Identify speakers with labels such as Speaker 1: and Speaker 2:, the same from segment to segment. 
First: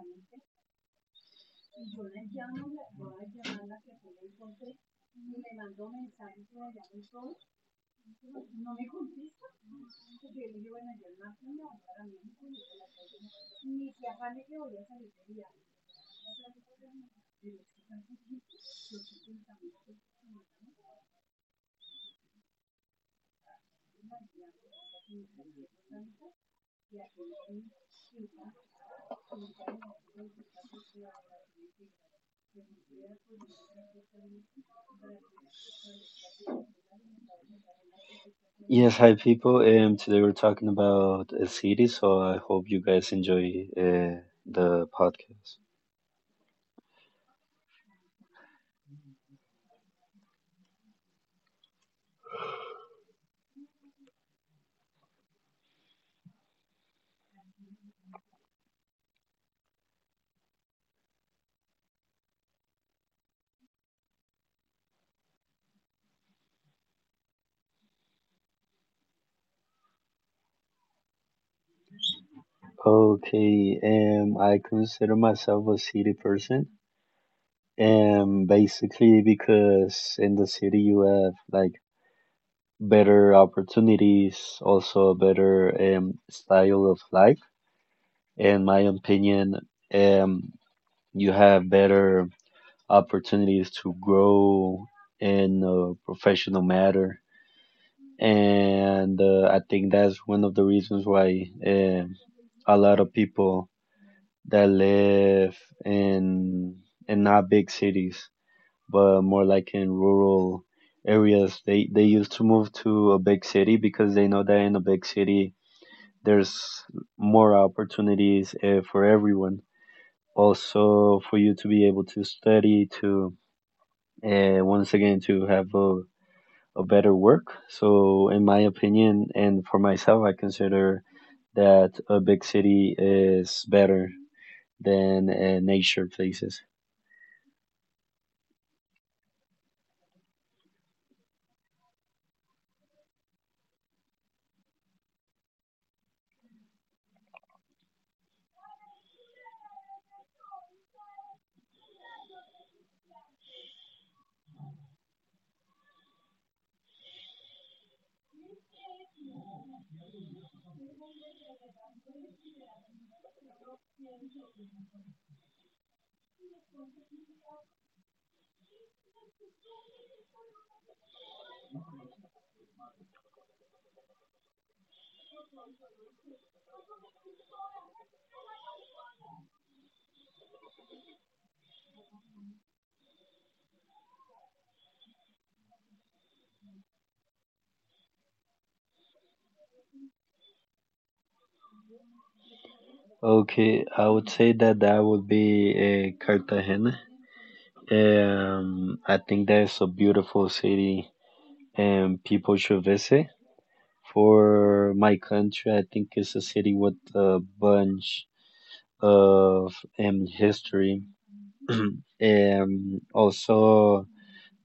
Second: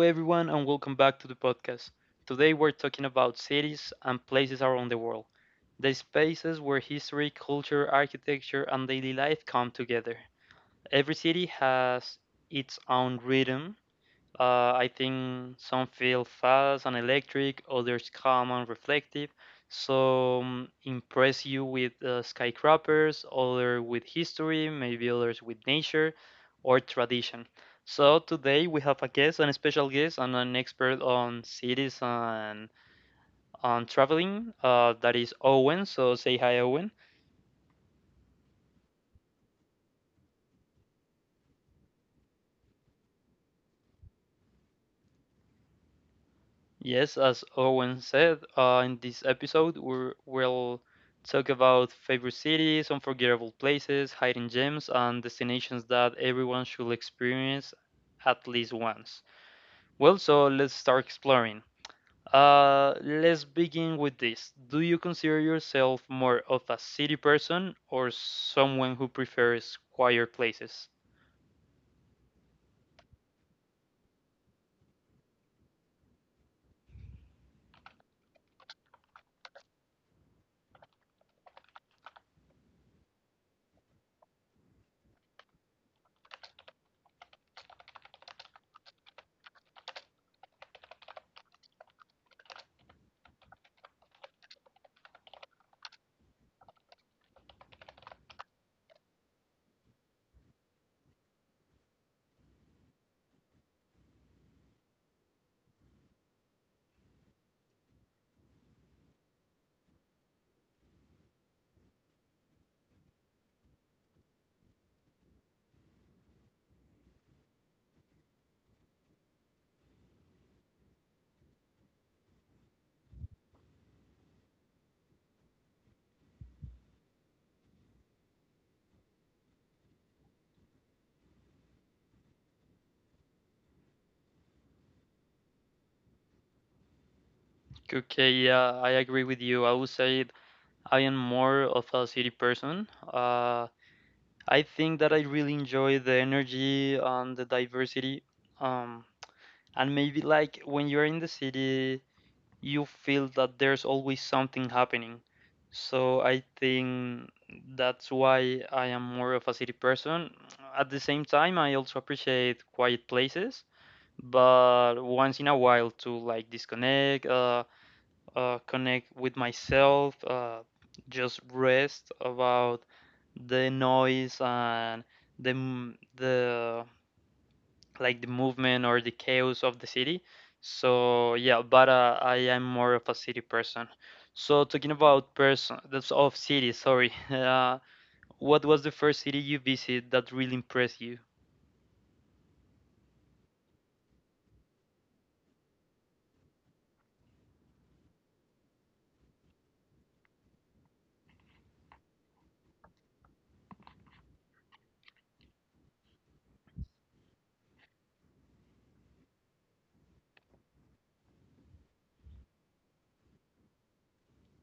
Speaker 1: everyone, and welcome back to the podcast. Today, we're talking about cities and places around the world, the spaces where history, culture, architecture, and daily life come together. Every city has its own rhythm. I think some feel fast and electric, others calm and reflective. Some impress you with skyscrapers, others with history, maybe others with nature or tradition. So today we have a guest, a special guest, and an expert on cities and on traveling. That is Owen. So say hi, Owen.
Speaker 2: Yes, hi people. Today we're talking about a city, so I hope you guys enjoy the podcast.
Speaker 1: Yes, as Owen said, in this episode, we'll talk about favorite cities, unforgettable places, hidden gems, and destinations that everyone should experience at least once. Well, so let's start exploring. Let's begin with this. Do you consider yourself more of a city person or someone who prefers quieter places?
Speaker 2: Okay, I consider myself a city person, basically because in the city you have like better opportunities, also a better style of life. In my opinion, um, you have better opportunities to grow in a professional matter, and I think that's one of the reasons why a lot of people that live in in not big cities, but more like in rural areas, they used to move to a big city because they know that in a big city there's more opportunities for everyone. Also, for you to be able to study, to once again to have a better work. So, in my opinion, and for myself, I consider that a big city is better than nature places.
Speaker 1: Okay, yeah, I agree with you. I would say I am more of a city person. I think that I really enjoy the energy and the diversity. Um, and maybe like when you're in the city, you feel that there's always something happening. So I think that's why I am more of a city person. At the same time, I also appreciate quiet places, but once in a while to like disconnect, connect with myself, just rest about the noise and the m- the like the movement or the chaos of the city. So yeah, but I am more of a city person. So talking about person, that's of city. Sorry. What was the first city you visited that really impressed you?
Speaker 2: Okay, I would say that that would be Cartagena. I think that's a beautiful city and people should visit. For my country, I think it's a city with a bunch of history. Also,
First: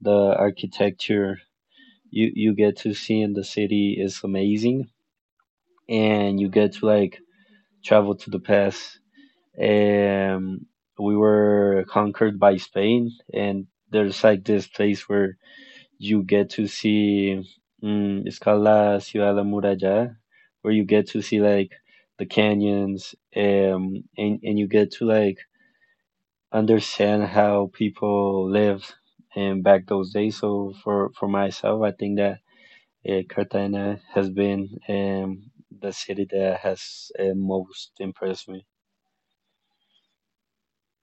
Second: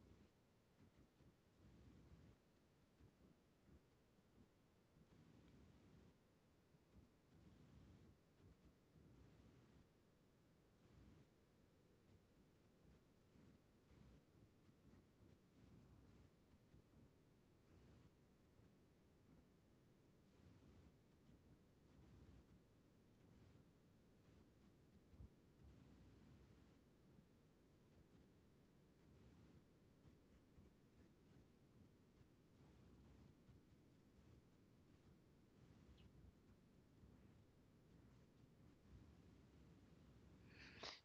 Speaker 2: the architecture you get to see in the city is amazing, and you get to like travel to the past. um we were conquered by Spain, and there's like this place where you get to see, it's called la ciudad de la muralla, where you get to see like the canyons, and you get to like understand how people lived and back those days. So for myself, I think that Cartagena has been the city that has most impressed me.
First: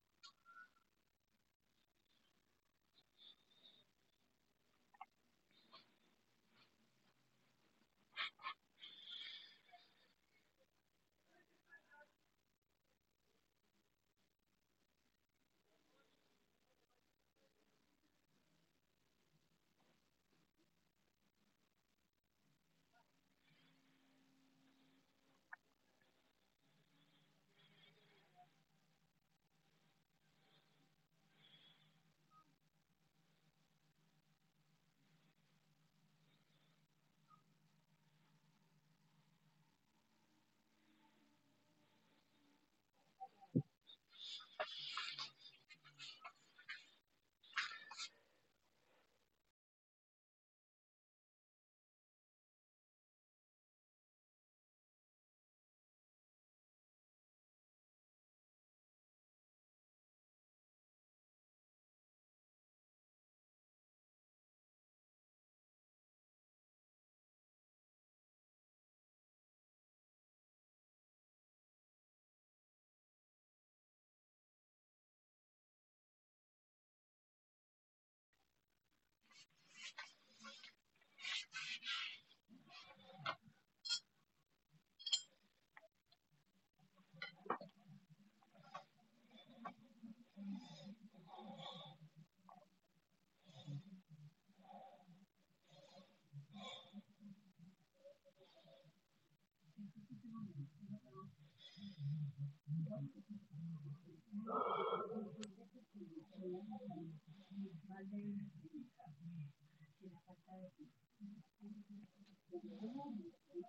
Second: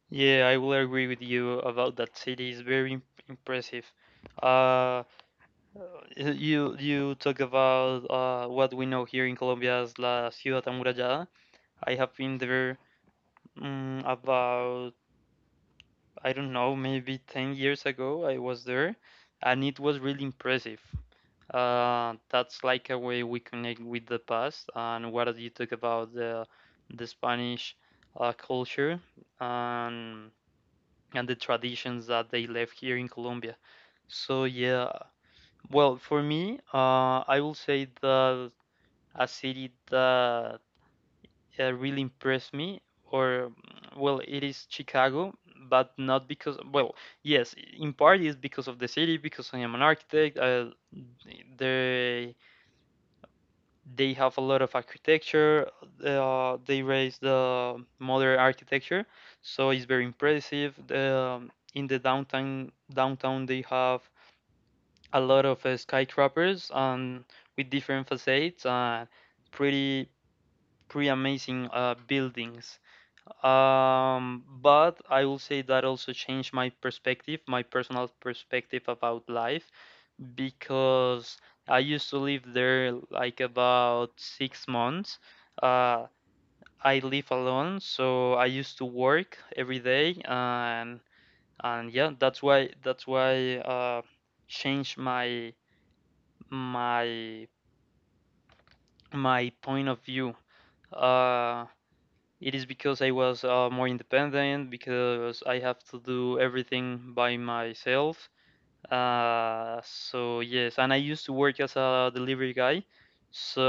Speaker 1: Yeah, I will agree with you about that city. It's impressive. Uh, uh, you talk about what we know here in Colombia as la ciudad amurallada. I have been there. About, I don't know, maybe 10 years ago, I was there and it was really impressive. That's like a way we connect with the past and what you talk about the Spanish culture and, and the traditions that they left here in Colombia. So, yeah, well, for me, I will say that a city that really impressed me or well, it is Chicago. But not because, well, yes, in part is because of the city because I am an architect. They they have a lot of architecture. They raise the modern architecture. So it's very impressive in the downtown they have a lot of skyscrapers and with different facades and pretty pretty amazing buildings. But I will say that also changed my perspective, my personal perspective about life, because I used to live there like about 6 months. Uh, I live alone, so I used to work every day, and that's why changed my my point of view. Uh, It is because I was more independent, because I have to do everything by myself. So yes, and I used to work as a delivery guy. So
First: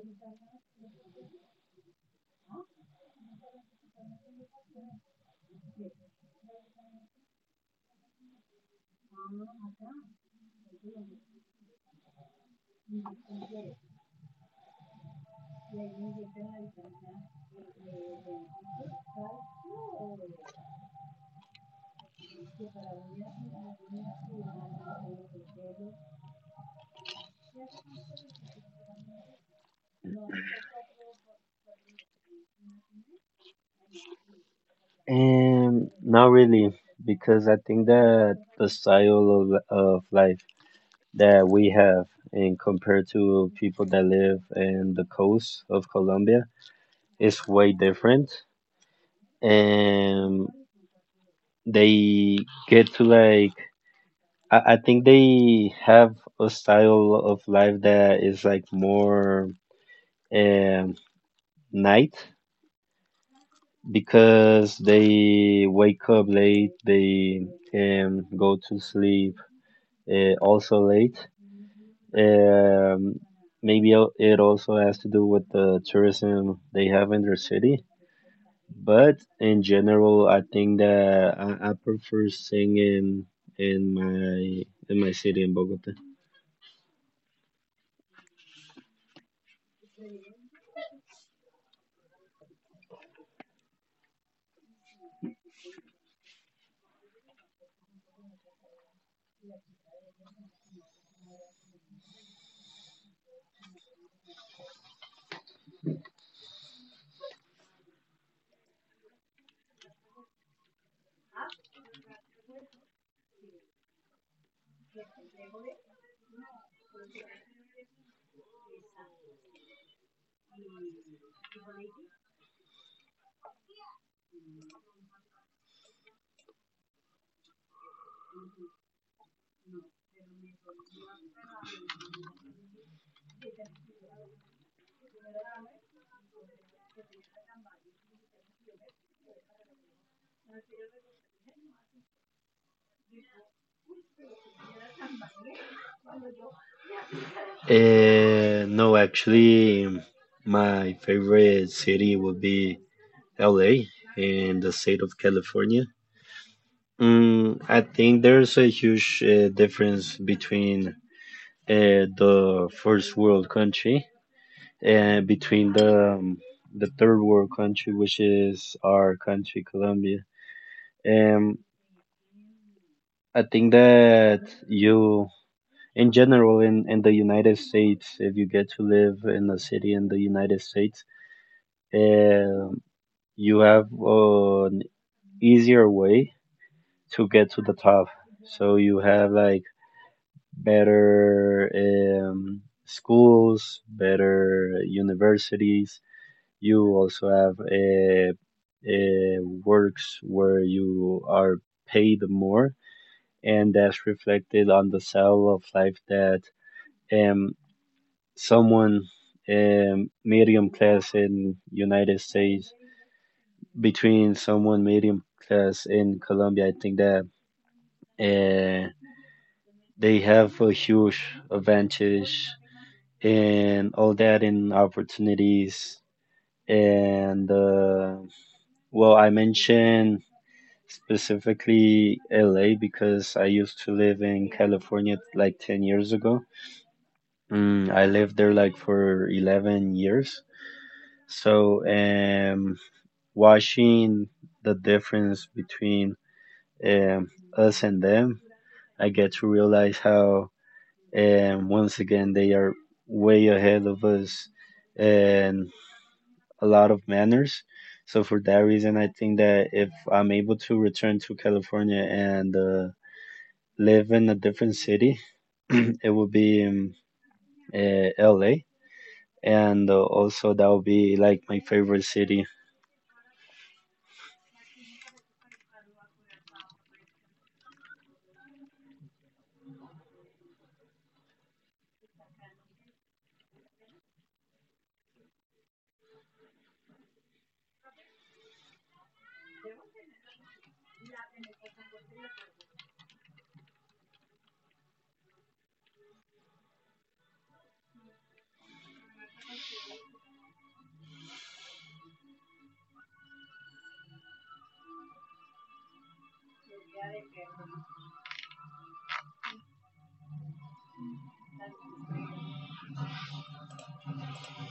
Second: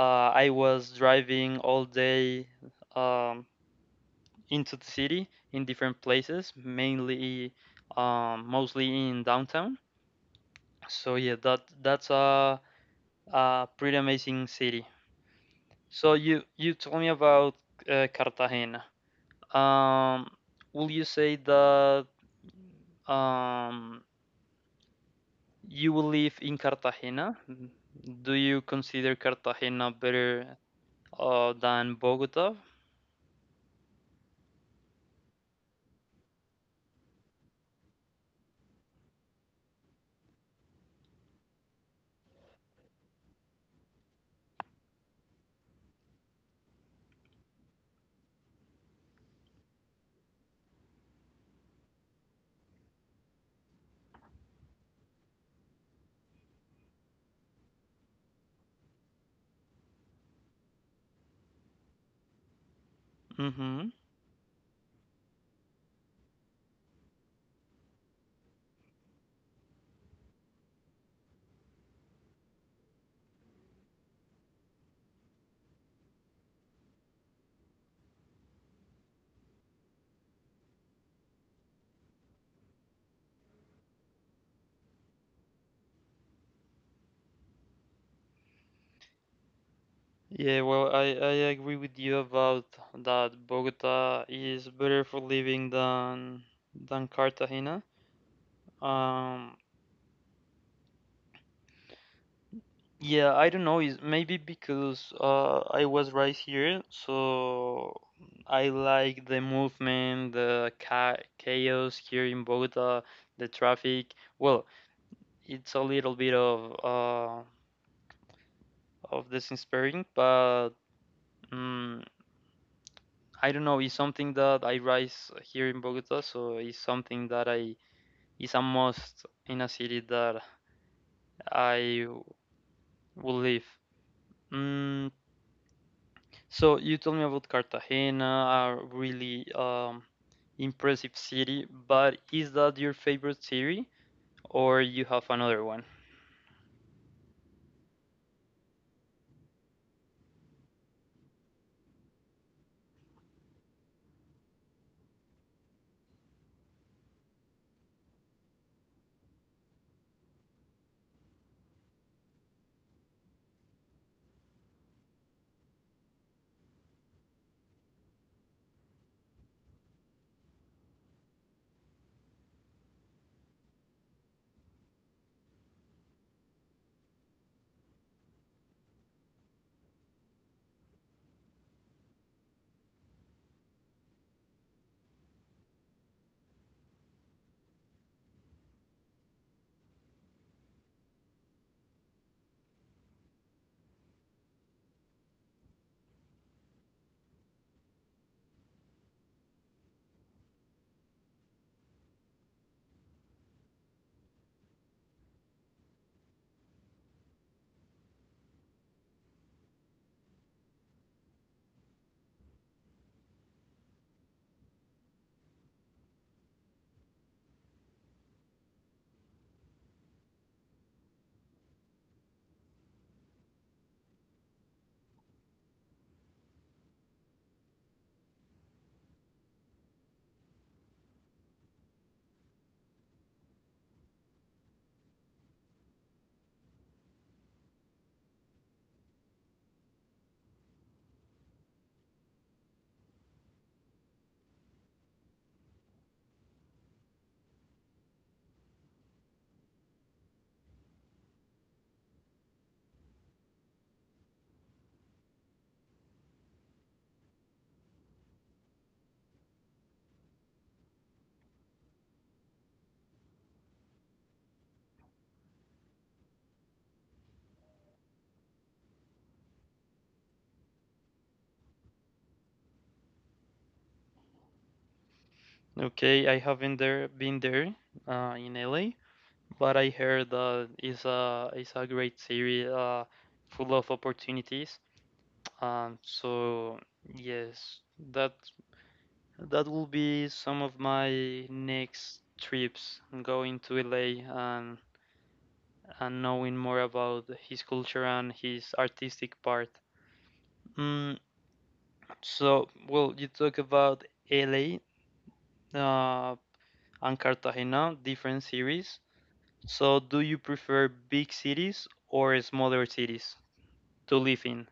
Speaker 1: I was driving all day um, into the city in different places, mainly mostly in downtown. So yeah, that's a pretty amazing city. So you told me about Cartagena. Um, will you say that um, you will live in Cartagena? Do you consider Cartagena better than Bogota?
Speaker 2: Not really, because I think that the style of life that we have, and compared to people that live in the coast of Colombia, is way different. And they get to like, I think they have a style of life that is like more um, night,
Speaker 1: Mm-hmm.
Speaker 2: because they wake up late, they go to sleep also late. Um, Maybe it also has to do with the tourism they have in their city. But in general, I think that I prefer staying in in my my city in Bogota.
Speaker 1: Yeah, well, I agree with you about that Bogota is better for living than Cartagena. Um, Yeah, I don't know. Is maybe because I was raised here, so I like the movement, chaos here in Bogota, the traffic. Well, it's a little bit of disinspiring, but mm I don't know. It's something that I rise here in Bogota, so it's something that I is a must in a city that I will live. Mm, So you told me about Cartagena, a really impressive city, but is that your favorite city or you have another one?
Speaker 2: No, actually, my favorite city would be LA in the state of California. Mm, I think there's a huge difference between the first world country, and between the third world country, which is our country, Colombia. Um, I think that you, in general, in the United States, if you get to live in a city in the United States, um, you have an easier way to get to the top. So you have like better schools, better universities. You also have uh, works where you are paid more, and that's reflected on the style of life that um, someone medium class in United States, between someone medium class in Colombia. I think that uh, they have a huge advantage and all that and opportunities. And well, I mentioned specifically LA because I used to live in California like 10 years ago. Mm, I lived there like for 11 years. So, watching the difference between um, us and them, I get to realize how, once again, they are way ahead of us and a lot of manners. So for that reason, I think that if I'm able to return to California and live in a different city, it would be LA, and also that would be like my favorite city.
Speaker 1: Okay, I haven't there been there in LA, but I heard that it's a great city, full of opportunities. So yes, that that will be some of my next trips going to LA. And knowing more about his culture and his artistic part. Mm, so, well, you talk about LA uh, and Cartagena, different cities. So, do you prefer big cities or smaller cities to live in?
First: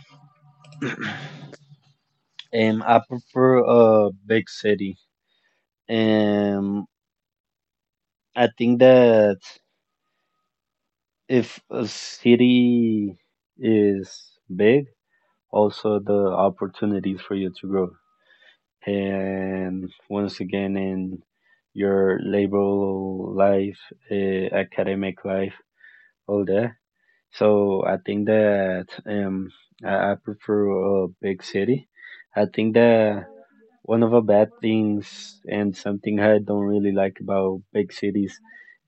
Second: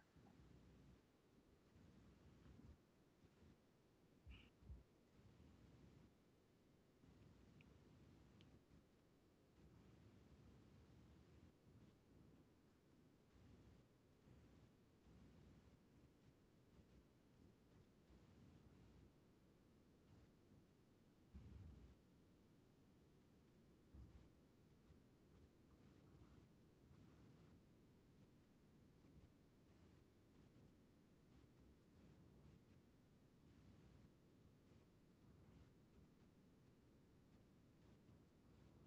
Speaker 2: I prefer a big city. Um, I think that if a city is big, also the opportunities for you to grow, and once again in your labor life, academic life, all that. So I think that I prefer a big city. I think that one of the bad things and something I don't really like about big cities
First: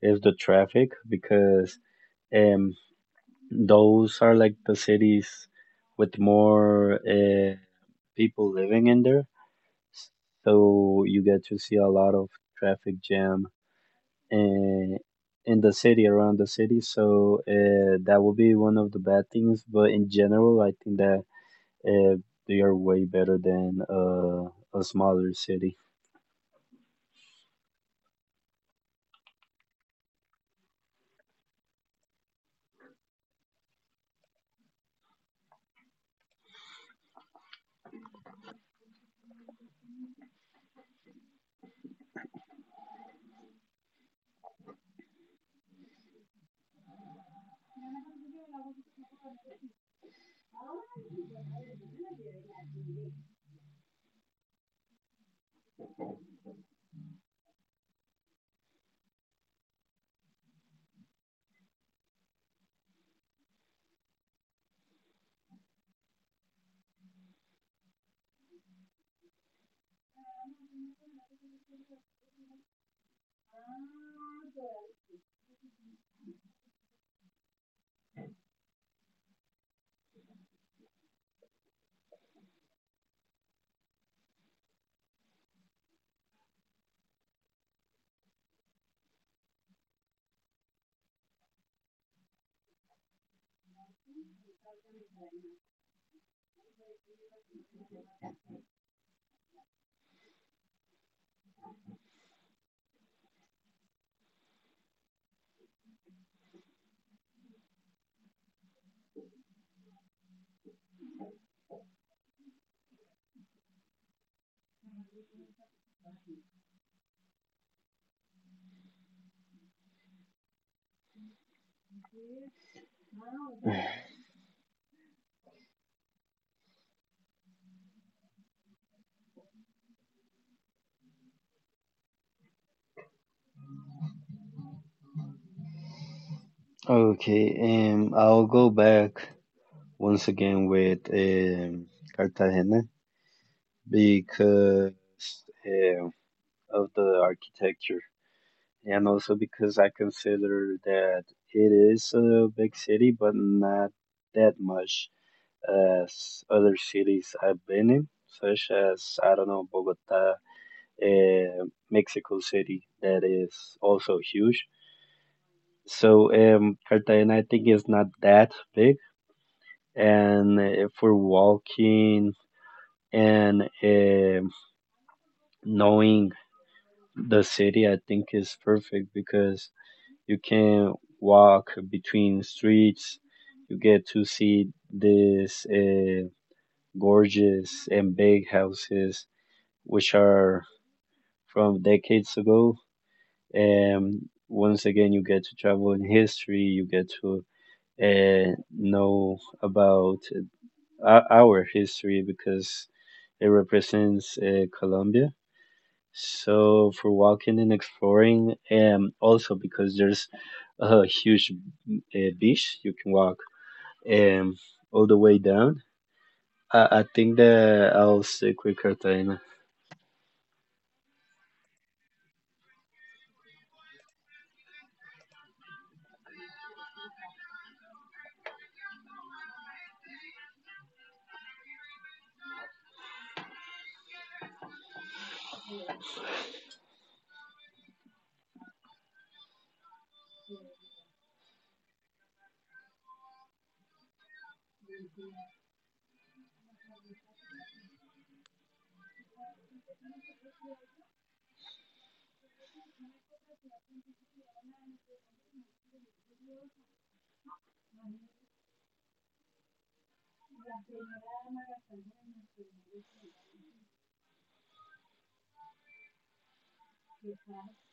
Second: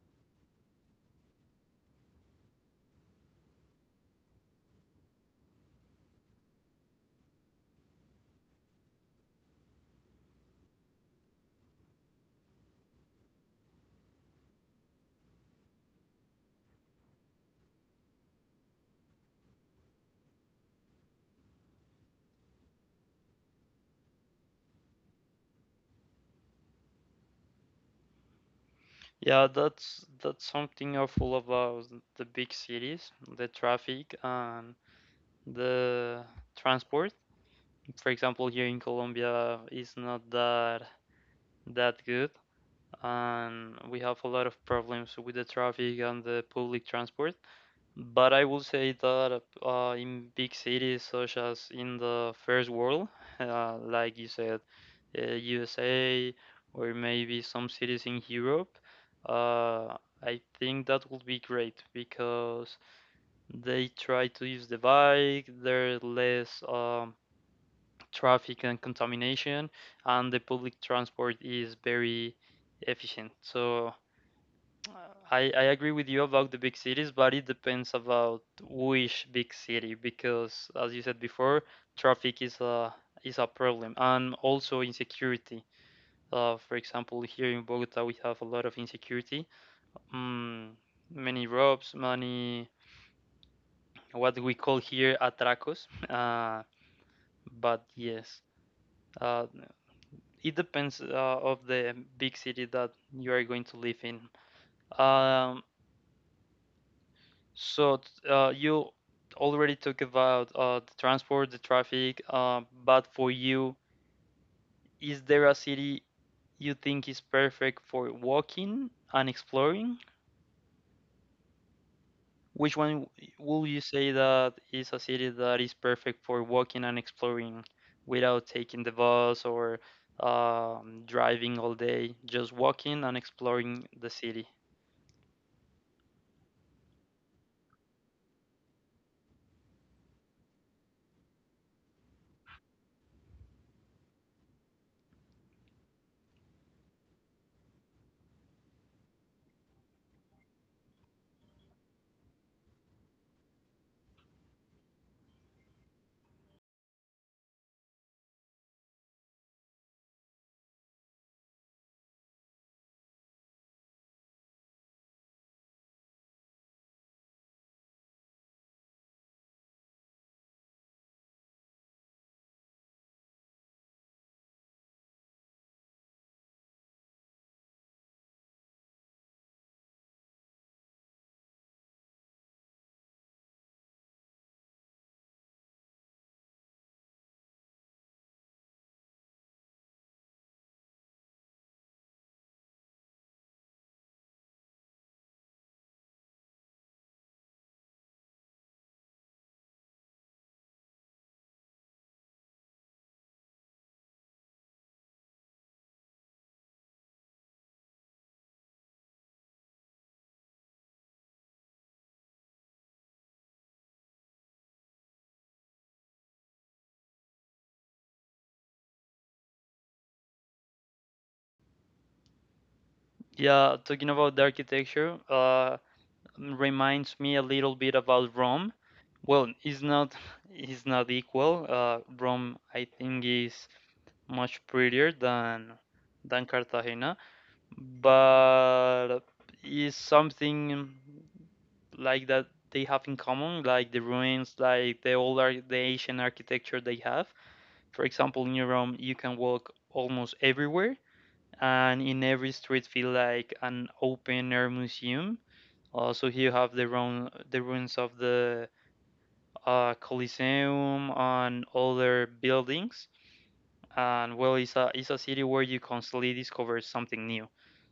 Speaker 2: is the traffic, because um those are like the cities with more people living in there, so you get to see a lot of traffic jam in in the city, around the city. So that would be one of the bad things, but in general, I think that uh, they are way better than a smaller city.
Speaker 1: Yeah, that's something awful about the big cities, the traffic and the transport. For example, here in Colombia is not that good. And we have a lot of problems with the traffic and the public transport. But I will say that in big cities such as in the first world, like you said, USA or maybe some cities in Europe, uh, I think that would be great because they try to use the bike, there's less traffic and contamination, and the public transport is very efficient. So I agree with you about the big cities, but it depends about which big city because, as you said before, traffic is a problem and also insecurity. For example, here in Bogota, we have a lot of insecurity. Mm, Many robs, many what we call here atracos. But yes, uh, it depends of the big city that you are going to live in. Um, So you already talked about the transport, the traffic, but for you, is there a city you think is perfect for walking and exploring? Which one will you say that is a city that is perfect for walking and exploring without taking the bus or driving all day, just walking and exploring the city?
Speaker 2: Okay, I'll go back once again with Cartagena, because um of the architecture, and also because I consider that it is a big city, but not that much as other cities I've been in, such as, I don't know, Bogota, uh, Mexico City, that is also huge. So, Cartagena, I think, is not that big. And if we walking and knowing the city, I think is perfect because you can walk between streets. You get to see these gorgeous and big houses, which are from decades ago. And once again, you get to travel in history. You get to know about our history because it represents Colombia. So for walking and exploring, and also because there's a huge beach. You can walk um, all the way down. I think that I'll stick with Cartagena.
Speaker 1: Yeah, talking about the architecture, reminds me a little bit about Rome. Well, it's not it's not equal. Rome, I think, is much prettier than Cartagena, but is something like that they have in common, like the ruins, like the ancient architecture they have. For example, in Rome, you can walk almost everywhere, and in every street feel like an open air museum. Also, here you have the ruins of the Colosseum and other buildings. And well, it's it's a city where you constantly discover something new.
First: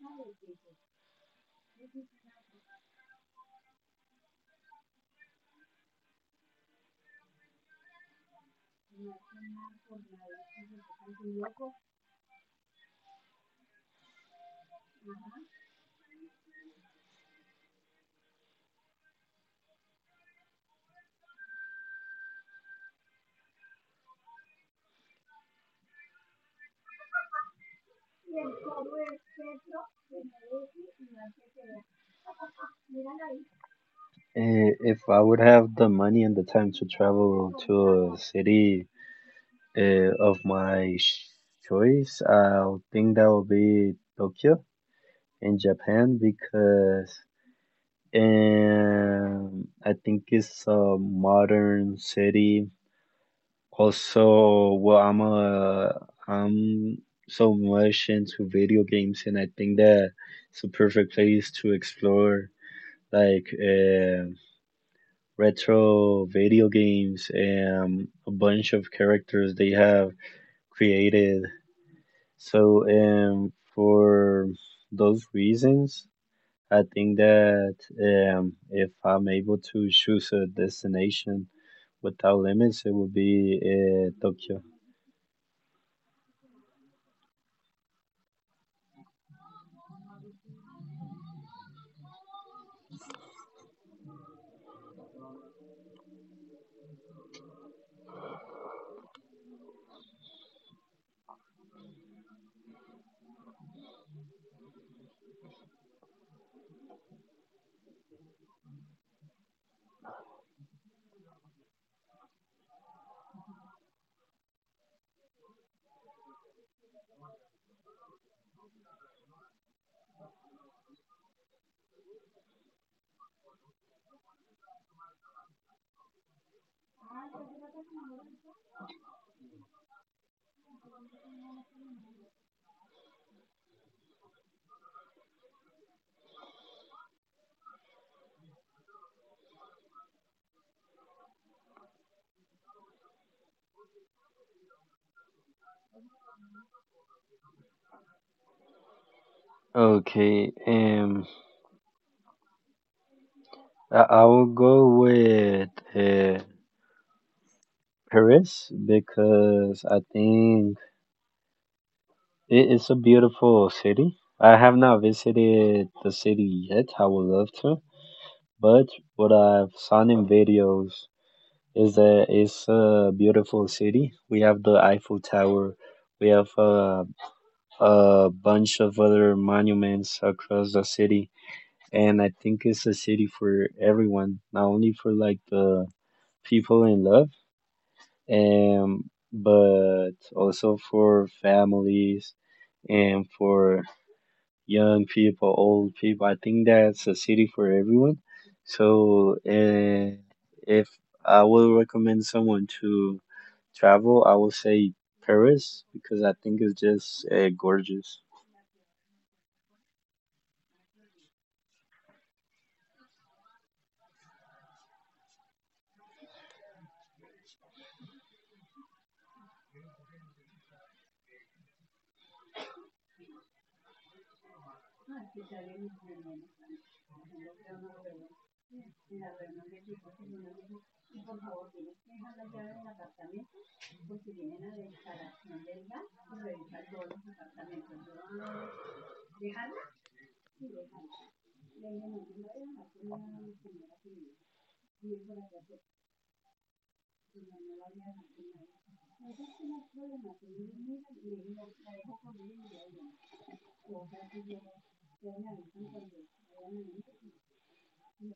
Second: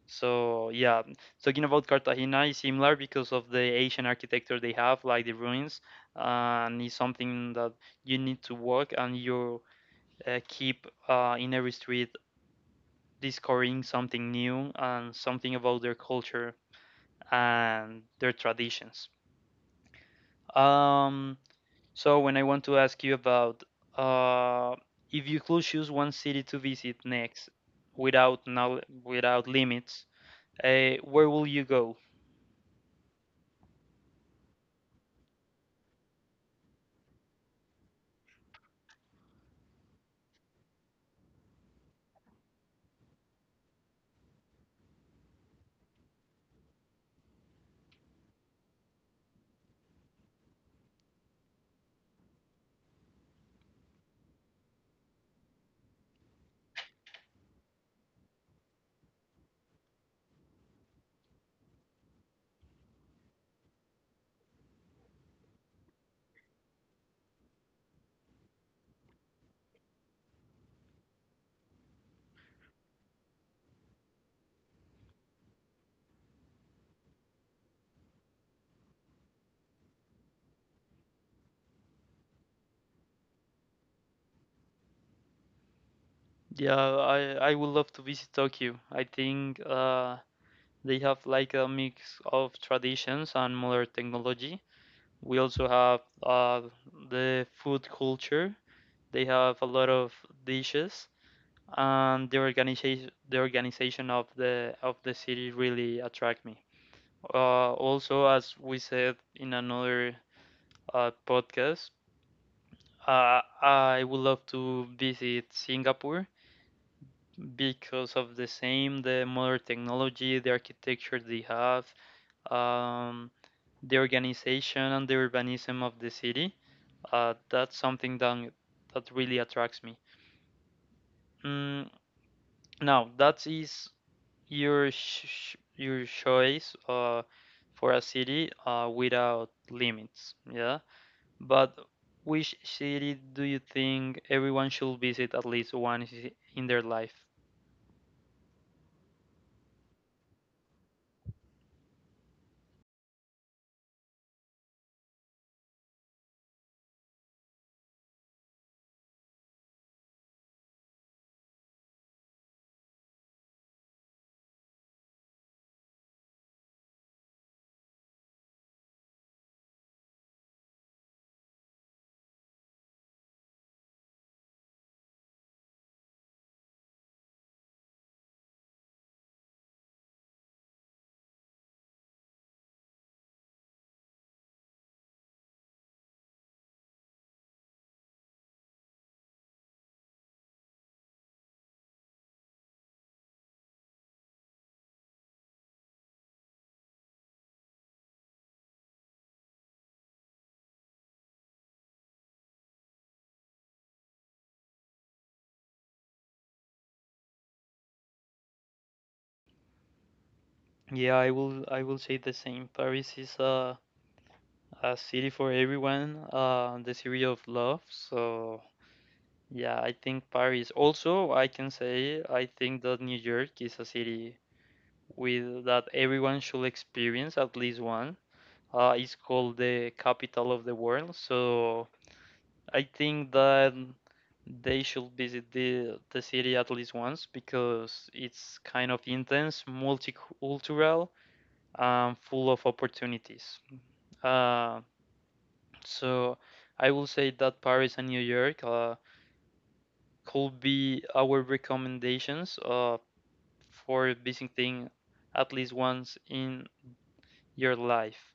Speaker 1: So yeah, talking about Cartagena is similar because of the Asian architecture they have, like the ruins, and it's something that you need to walk and you keep in every street discovering something new and something about their culture and their traditions. Um, So when I want to ask you about uh, if you could choose one city to visit next without limits, where will you go?
Speaker 2: If I would have the money and the time to travel to a city of my choice, I think that would be Tokyo in Japan, because I think it's a modern city. Also, well, I'm so much into video games, and I think that it's a perfect place to explore like retro video games and a bunch of characters they have created. So, for those reasons, I think that if I'm able to choose a destination without limits, it would be Tokyo.
Speaker 1: Yeah, I would love to visit Tokyo. I think they have like a mix of traditions and modern technology. We also have the food culture. They have a lot of dishes, and the organization of the city really attract me. Also, as we said in another podcast, I would love to visit Singapore because of the same, the modern technology, the architecture they have, um, the organization and the urbanism of the city. That's something that really attracts me. Mm, Now, that is your choice for a city without limits. Yeah. But which city do you think everyone should visit at least once in their life?
Speaker 2: Okay, um, I will go with uh, Paris, because I think it's a beautiful city. I have not visited the city yet. I would love to, but what I've seen in videos is that it's a beautiful city. We have the Eiffel Tower. We have a bunch of other monuments across the city, and I think it's a city for everyone, not only for like the people in love, but also for families and for young people, old people. I think that's a city for everyone. So, if I will recommend someone to travel, I will say Paris because I think it's just gorgeous.
Speaker 1: Yeah, I will say the same. Paris is a city for everyone, the city of love. So yeah, I think Paris. Also, I can say I think that New York is a city with that everyone should experience at least one. It's called the capital of the world. So I think that they should visit the city at least once because it's kind of intense, multicultural, and full of opportunities. Uh, so I will say that Paris and New York could be our recommendations for visiting at least once in your life.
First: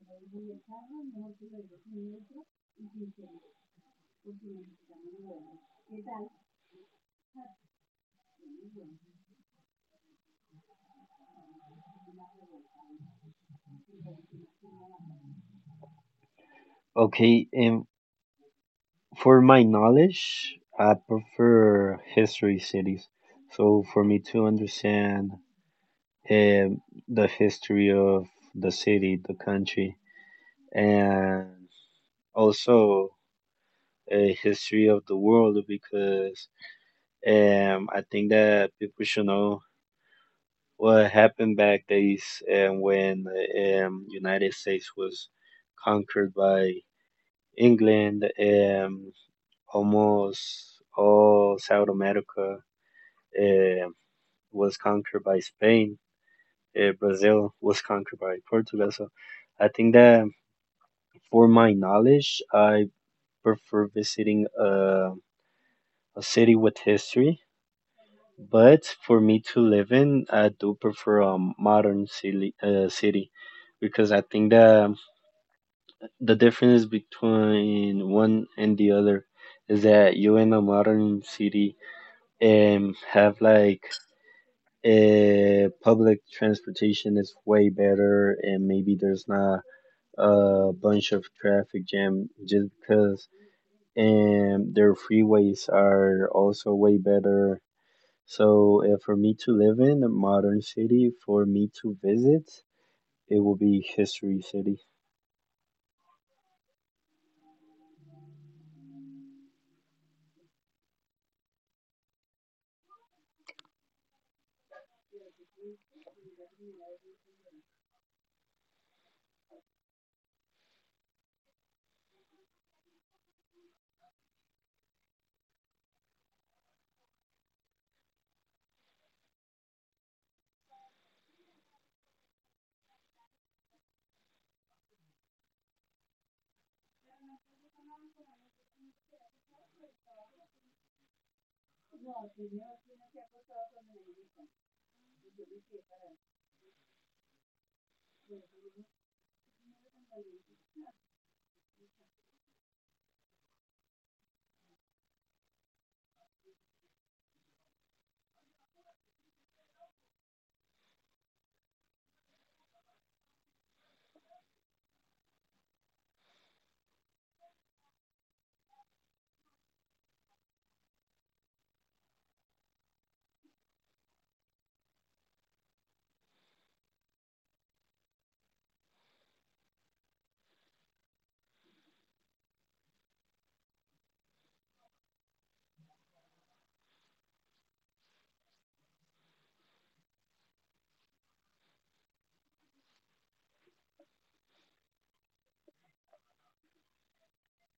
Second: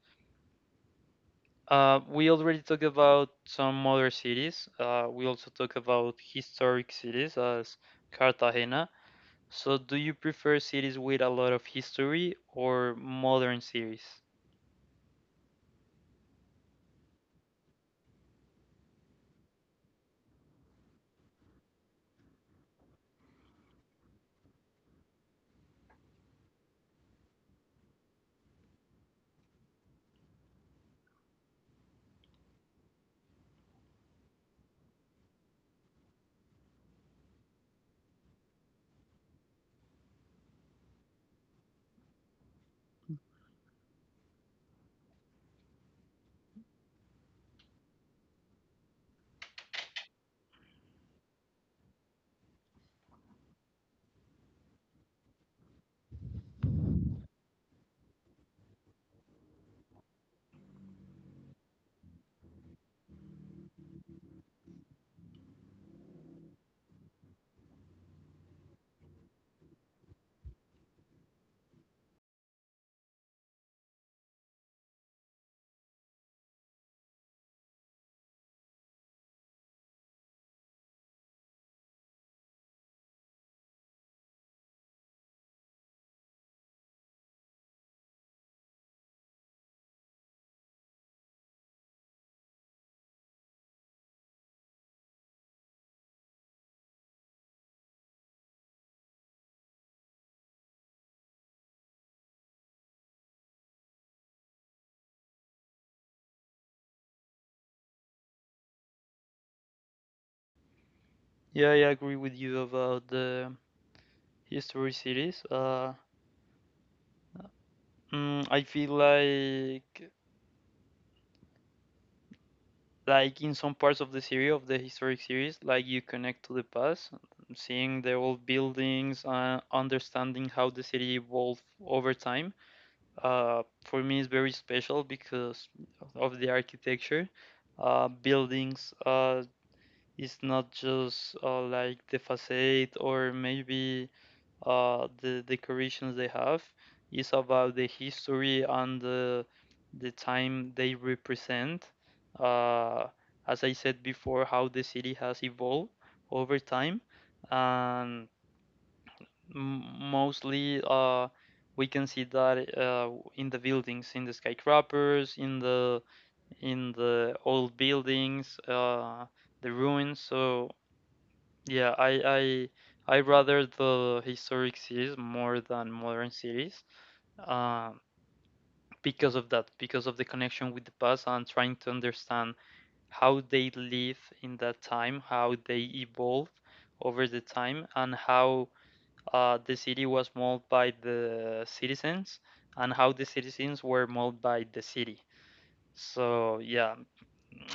Speaker 1: We already talked about some other cities. We also talk about historic cities as Cartagena. So, do you prefer series with a lot of history or modern series?
Speaker 2: Okay, and for my knowledge, I prefer history cities. So for me to understand um, the history of the city, the country, and also a history of the world, because I think that people should know what happened back days, when the United States was conquered by England, almost all South America um was conquered by Spain. Brazil was conquered by Portugal. So I think that for my knowledge, I prefer visiting a city with history, but for me to live in, I do prefer a modern city, city, because I think that the difference between one and the other is that you in a modern city have like public transportation is way better, and maybe there's not a bunch of traffic jam just because, and their freeways are also way better. So, for me to live in a modern city, for me to visit, it will be History City.
Speaker 1: Yeah, I agree with you about the history series. I feel like in some parts of the series of the historic series, like you connect to the past, seeing the old buildings, understanding how the city evolved over time. For me, it's very special because of the architecture, buildings. It's not just like the facade or maybe the decorations they have. It's about the history and the time they represent. Uh, as I said before, how the city has evolved over time, and m- mostly we can see that in the buildings, in the skyscrapers, in the old buildings, the ruins. So yeah, I rather the historic cities more than modern cities, um, because of that, because of the connection with the past and trying to understand how they live in that time, how they evolve over the time, and how the city was molded by the citizens, and how the citizens were molded by the city. So yeah,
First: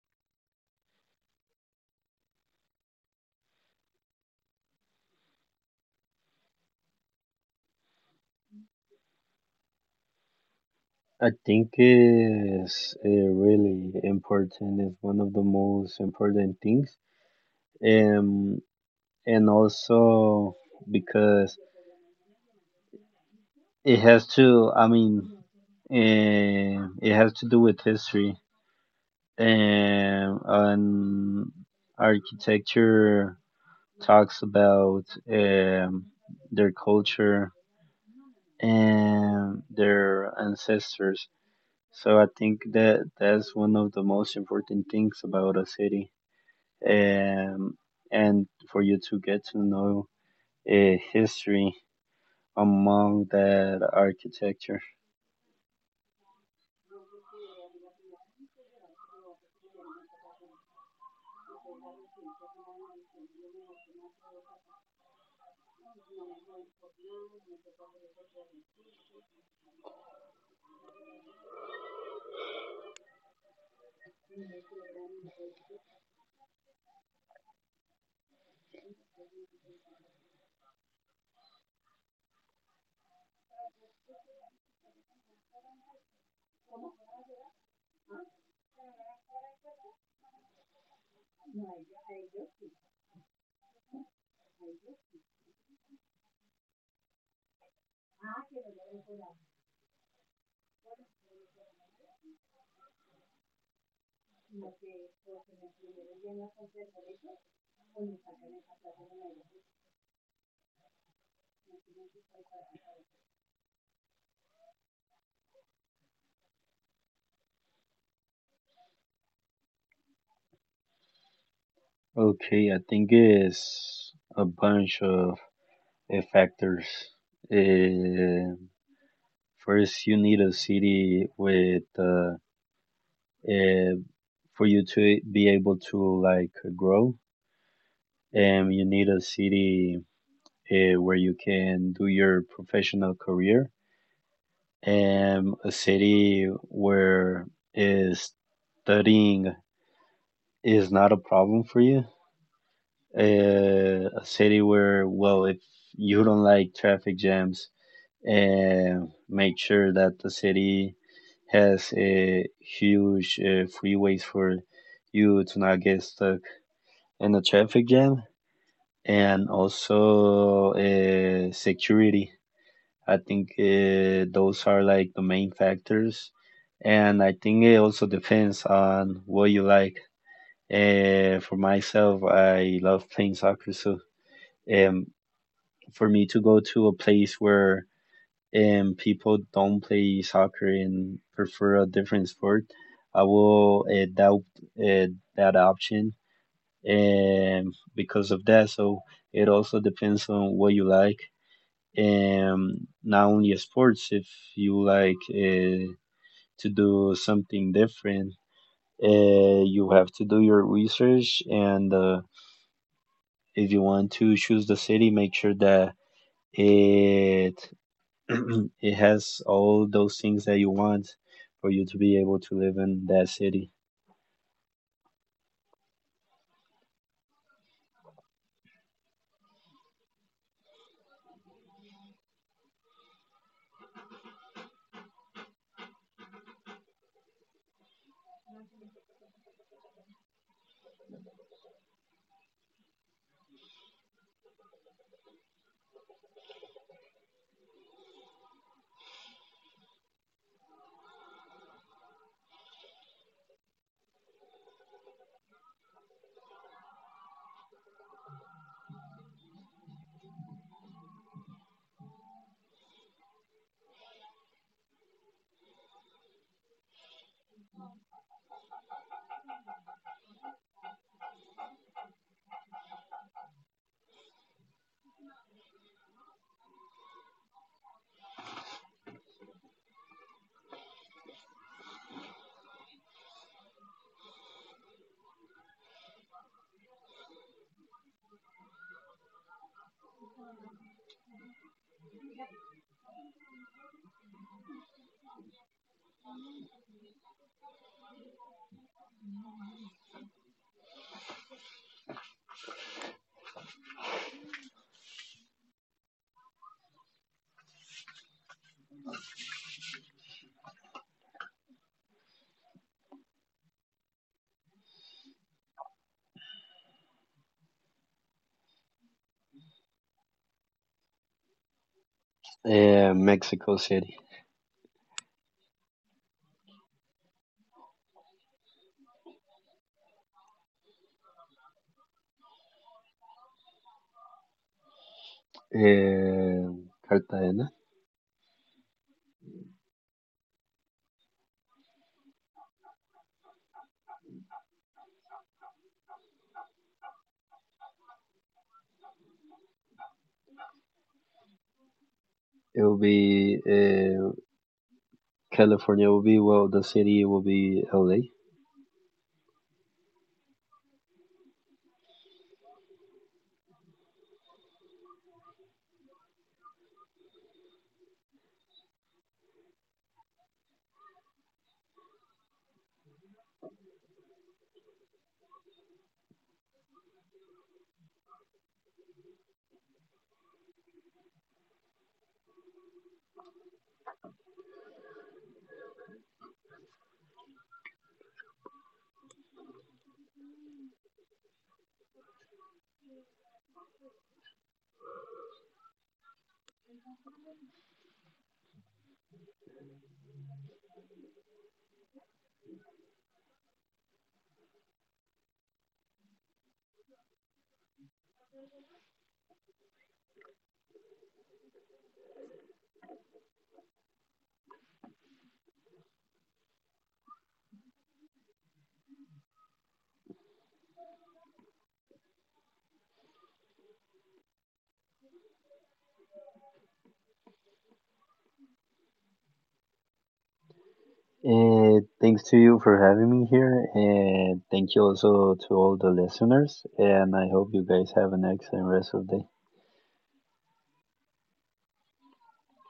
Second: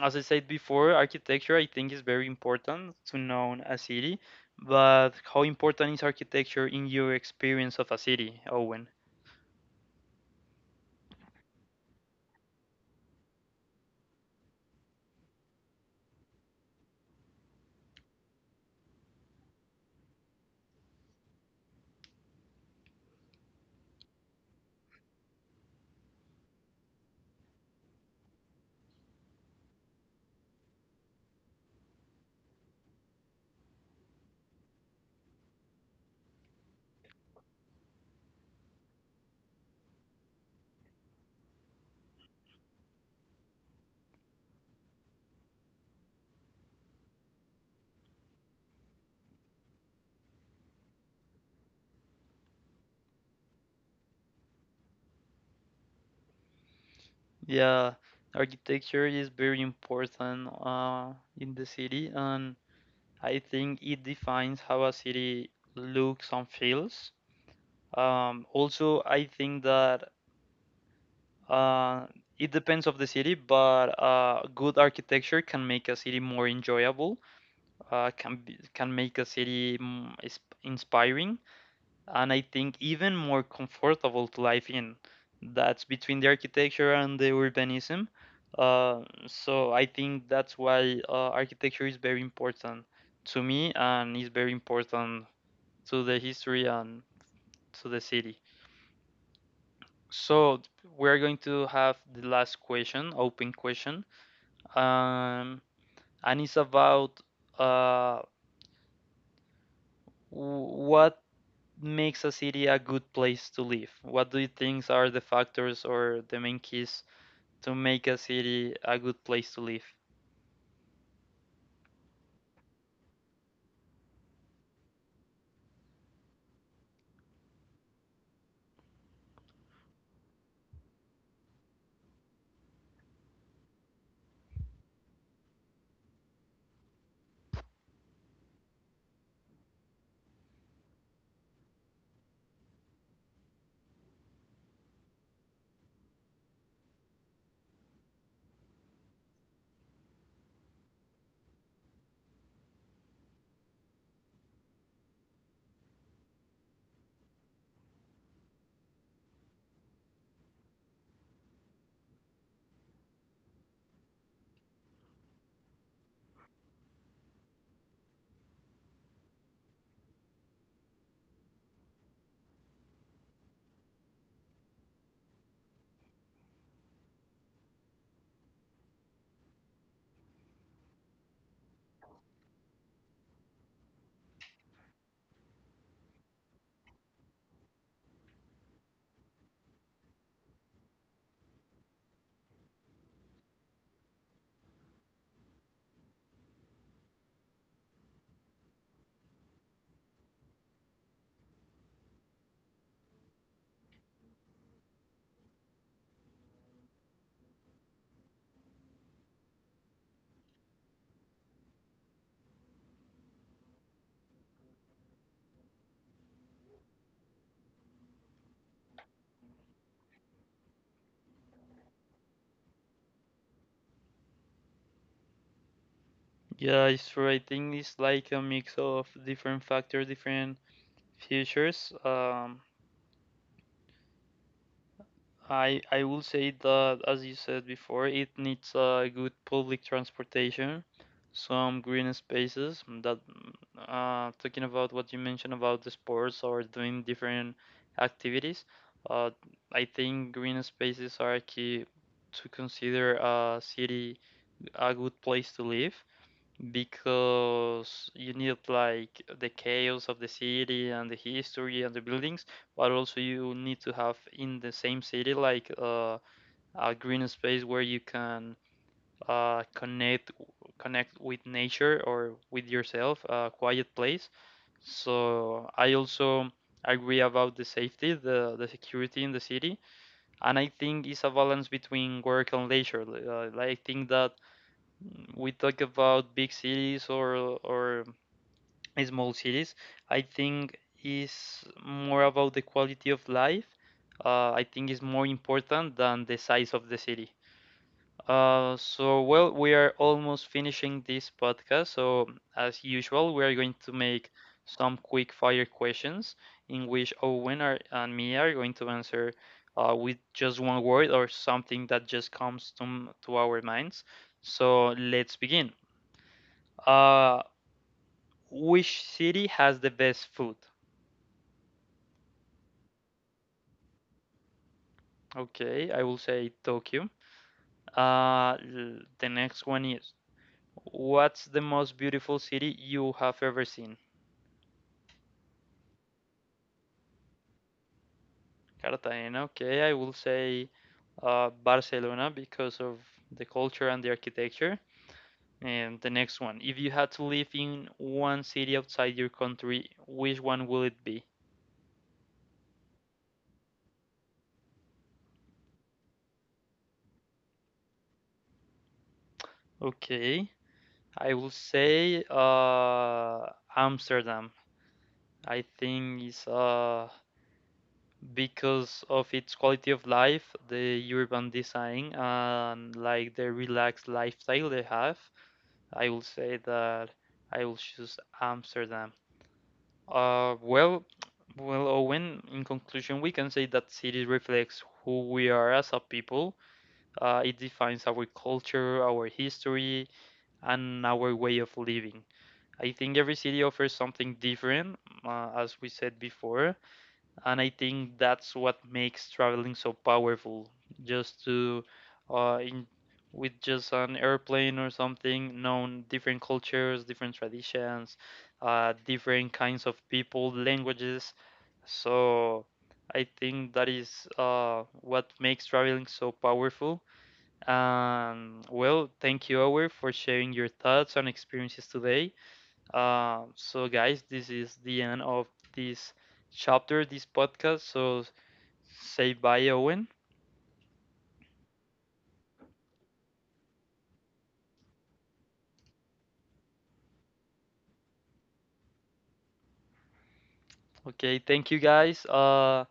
Speaker 1: as I said before, architecture I think is very important to know a city, but how important is architecture in your experience of a city, Owen?
Speaker 2: I think is really important. It's one of the most important things, um, and also because it has to. I mean, eh, it has to do with history, and architecture talks about um, their culture and their ancestors. So I think that that's one of the most important things about a city, um, and for you to get to know history among that architecture.
Speaker 1: Yeah, architecture is very important in the city, and I think it defines how a city looks and feels. Also, I think that uh, it depends of the city, but good architecture can make a city more enjoyable, can be, can make a city inspiring, and I think even more comfortable to live in. That's between the architecture and the urbanism. Uh, so I think that's why architecture is very important to me and is very important to the history and to the city. So we're going to have the last question, open question, um, and it's about uh, what makes a city a good place to live? What do you think are the factors or the main keys to make a city a good place to live?
Speaker 2: Okay, I think it's a bunch of factors. Uh, First, you need a city with uh, for you to be able to like grow, and you need a city where you can do your professional career, and a city where is studying is not a problem for you, a city where, well, if you don't like traffic jams, and make sure that the city has a huge freeways for you to not get stuck and the traffic jam, and also security. I think those are like the main factors, and I think it also depends on what you like. For myself, I love playing soccer, so um, for me to go to a place where people don't play soccer and prefer a different sport, I will doubt uh, that option, because of that. So it also depends on what you like. Not only sports, if you like to do something different, uh, you have to do your research. And if you want to choose the city, make sure that it it has all those things that you want for you to be able to live in that city.
Speaker 1: Yeah, it's true. I think it's like a mix of different factors, different features. I will say that as you said before, it needs a good public transportation, some green spaces. Talking about what you mentioned about the sports or doing different activities, uh, I think green spaces are key to consider a city a good place to live because you need like the chaos of the city and the history and the buildings, but also you need to have in the same city like a green space where you can uh, connect connect with nature or with yourself, a quiet place. So I also agree about the safety, the security in the city, and I think it's a balance between work and leisure. I think that we talk about big cities or small cities. I think is more about the quality of life. I think is more important than the size of the city. So well, we are almost finishing this podcast. So as usual, we are going to make some quick fire questions in which Owen are, and me are going to answer with just one word or something that just comes to to our minds. So let's begin. Uh, which city has the best food?
Speaker 2: Mexico City.
Speaker 1: Okay, I will say Tokyo. The next one is, what's the most beautiful city you have ever seen?
Speaker 2: Cartagena.
Speaker 1: Cartagena. Okay, I will say Barcelona because of the culture and the architecture. And the next one, if you had to live in one city outside your country, which one will it be?
Speaker 2: It will be. California will be, well, the city will be LA.
Speaker 1: Okay, I will say Amsterdam. I think it's because of its quality of life, the urban design, and like the relaxed lifestyle they have, I will say that I will choose Amsterdam. Uh, well, well, Owen, in conclusion, we can say that city reflects who we are as a people. It defines our culture, our history, and our way of living. I think every city offers something different, as we said before, and I think that's what makes traveling so powerful. Just to, uh, in, with just an airplane or something, known different cultures, different traditions, different kinds of people, languages. So I think that is what makes traveling so powerful. And well, thank you, Ower, for sharing your thoughts and experiences today. So, guys, this is the end of this chapter, this podcast. So, say bye, Owen.
Speaker 2: And thanks to you for having me here. And thank you also to all the listeners. And I hope you guys have an excellent rest of the day.
Speaker 1: Okay, thank you, guys. Uh,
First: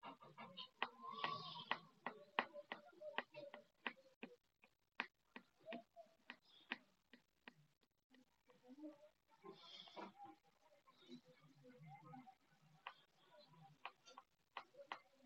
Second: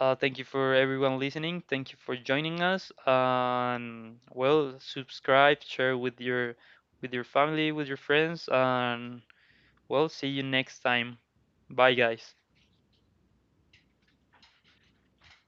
Speaker 1: uh, Thank you for everyone listening. Thank you for joining us. And well, subscribe, share with your family, with your friends, and well, see you next time. Bye, guys.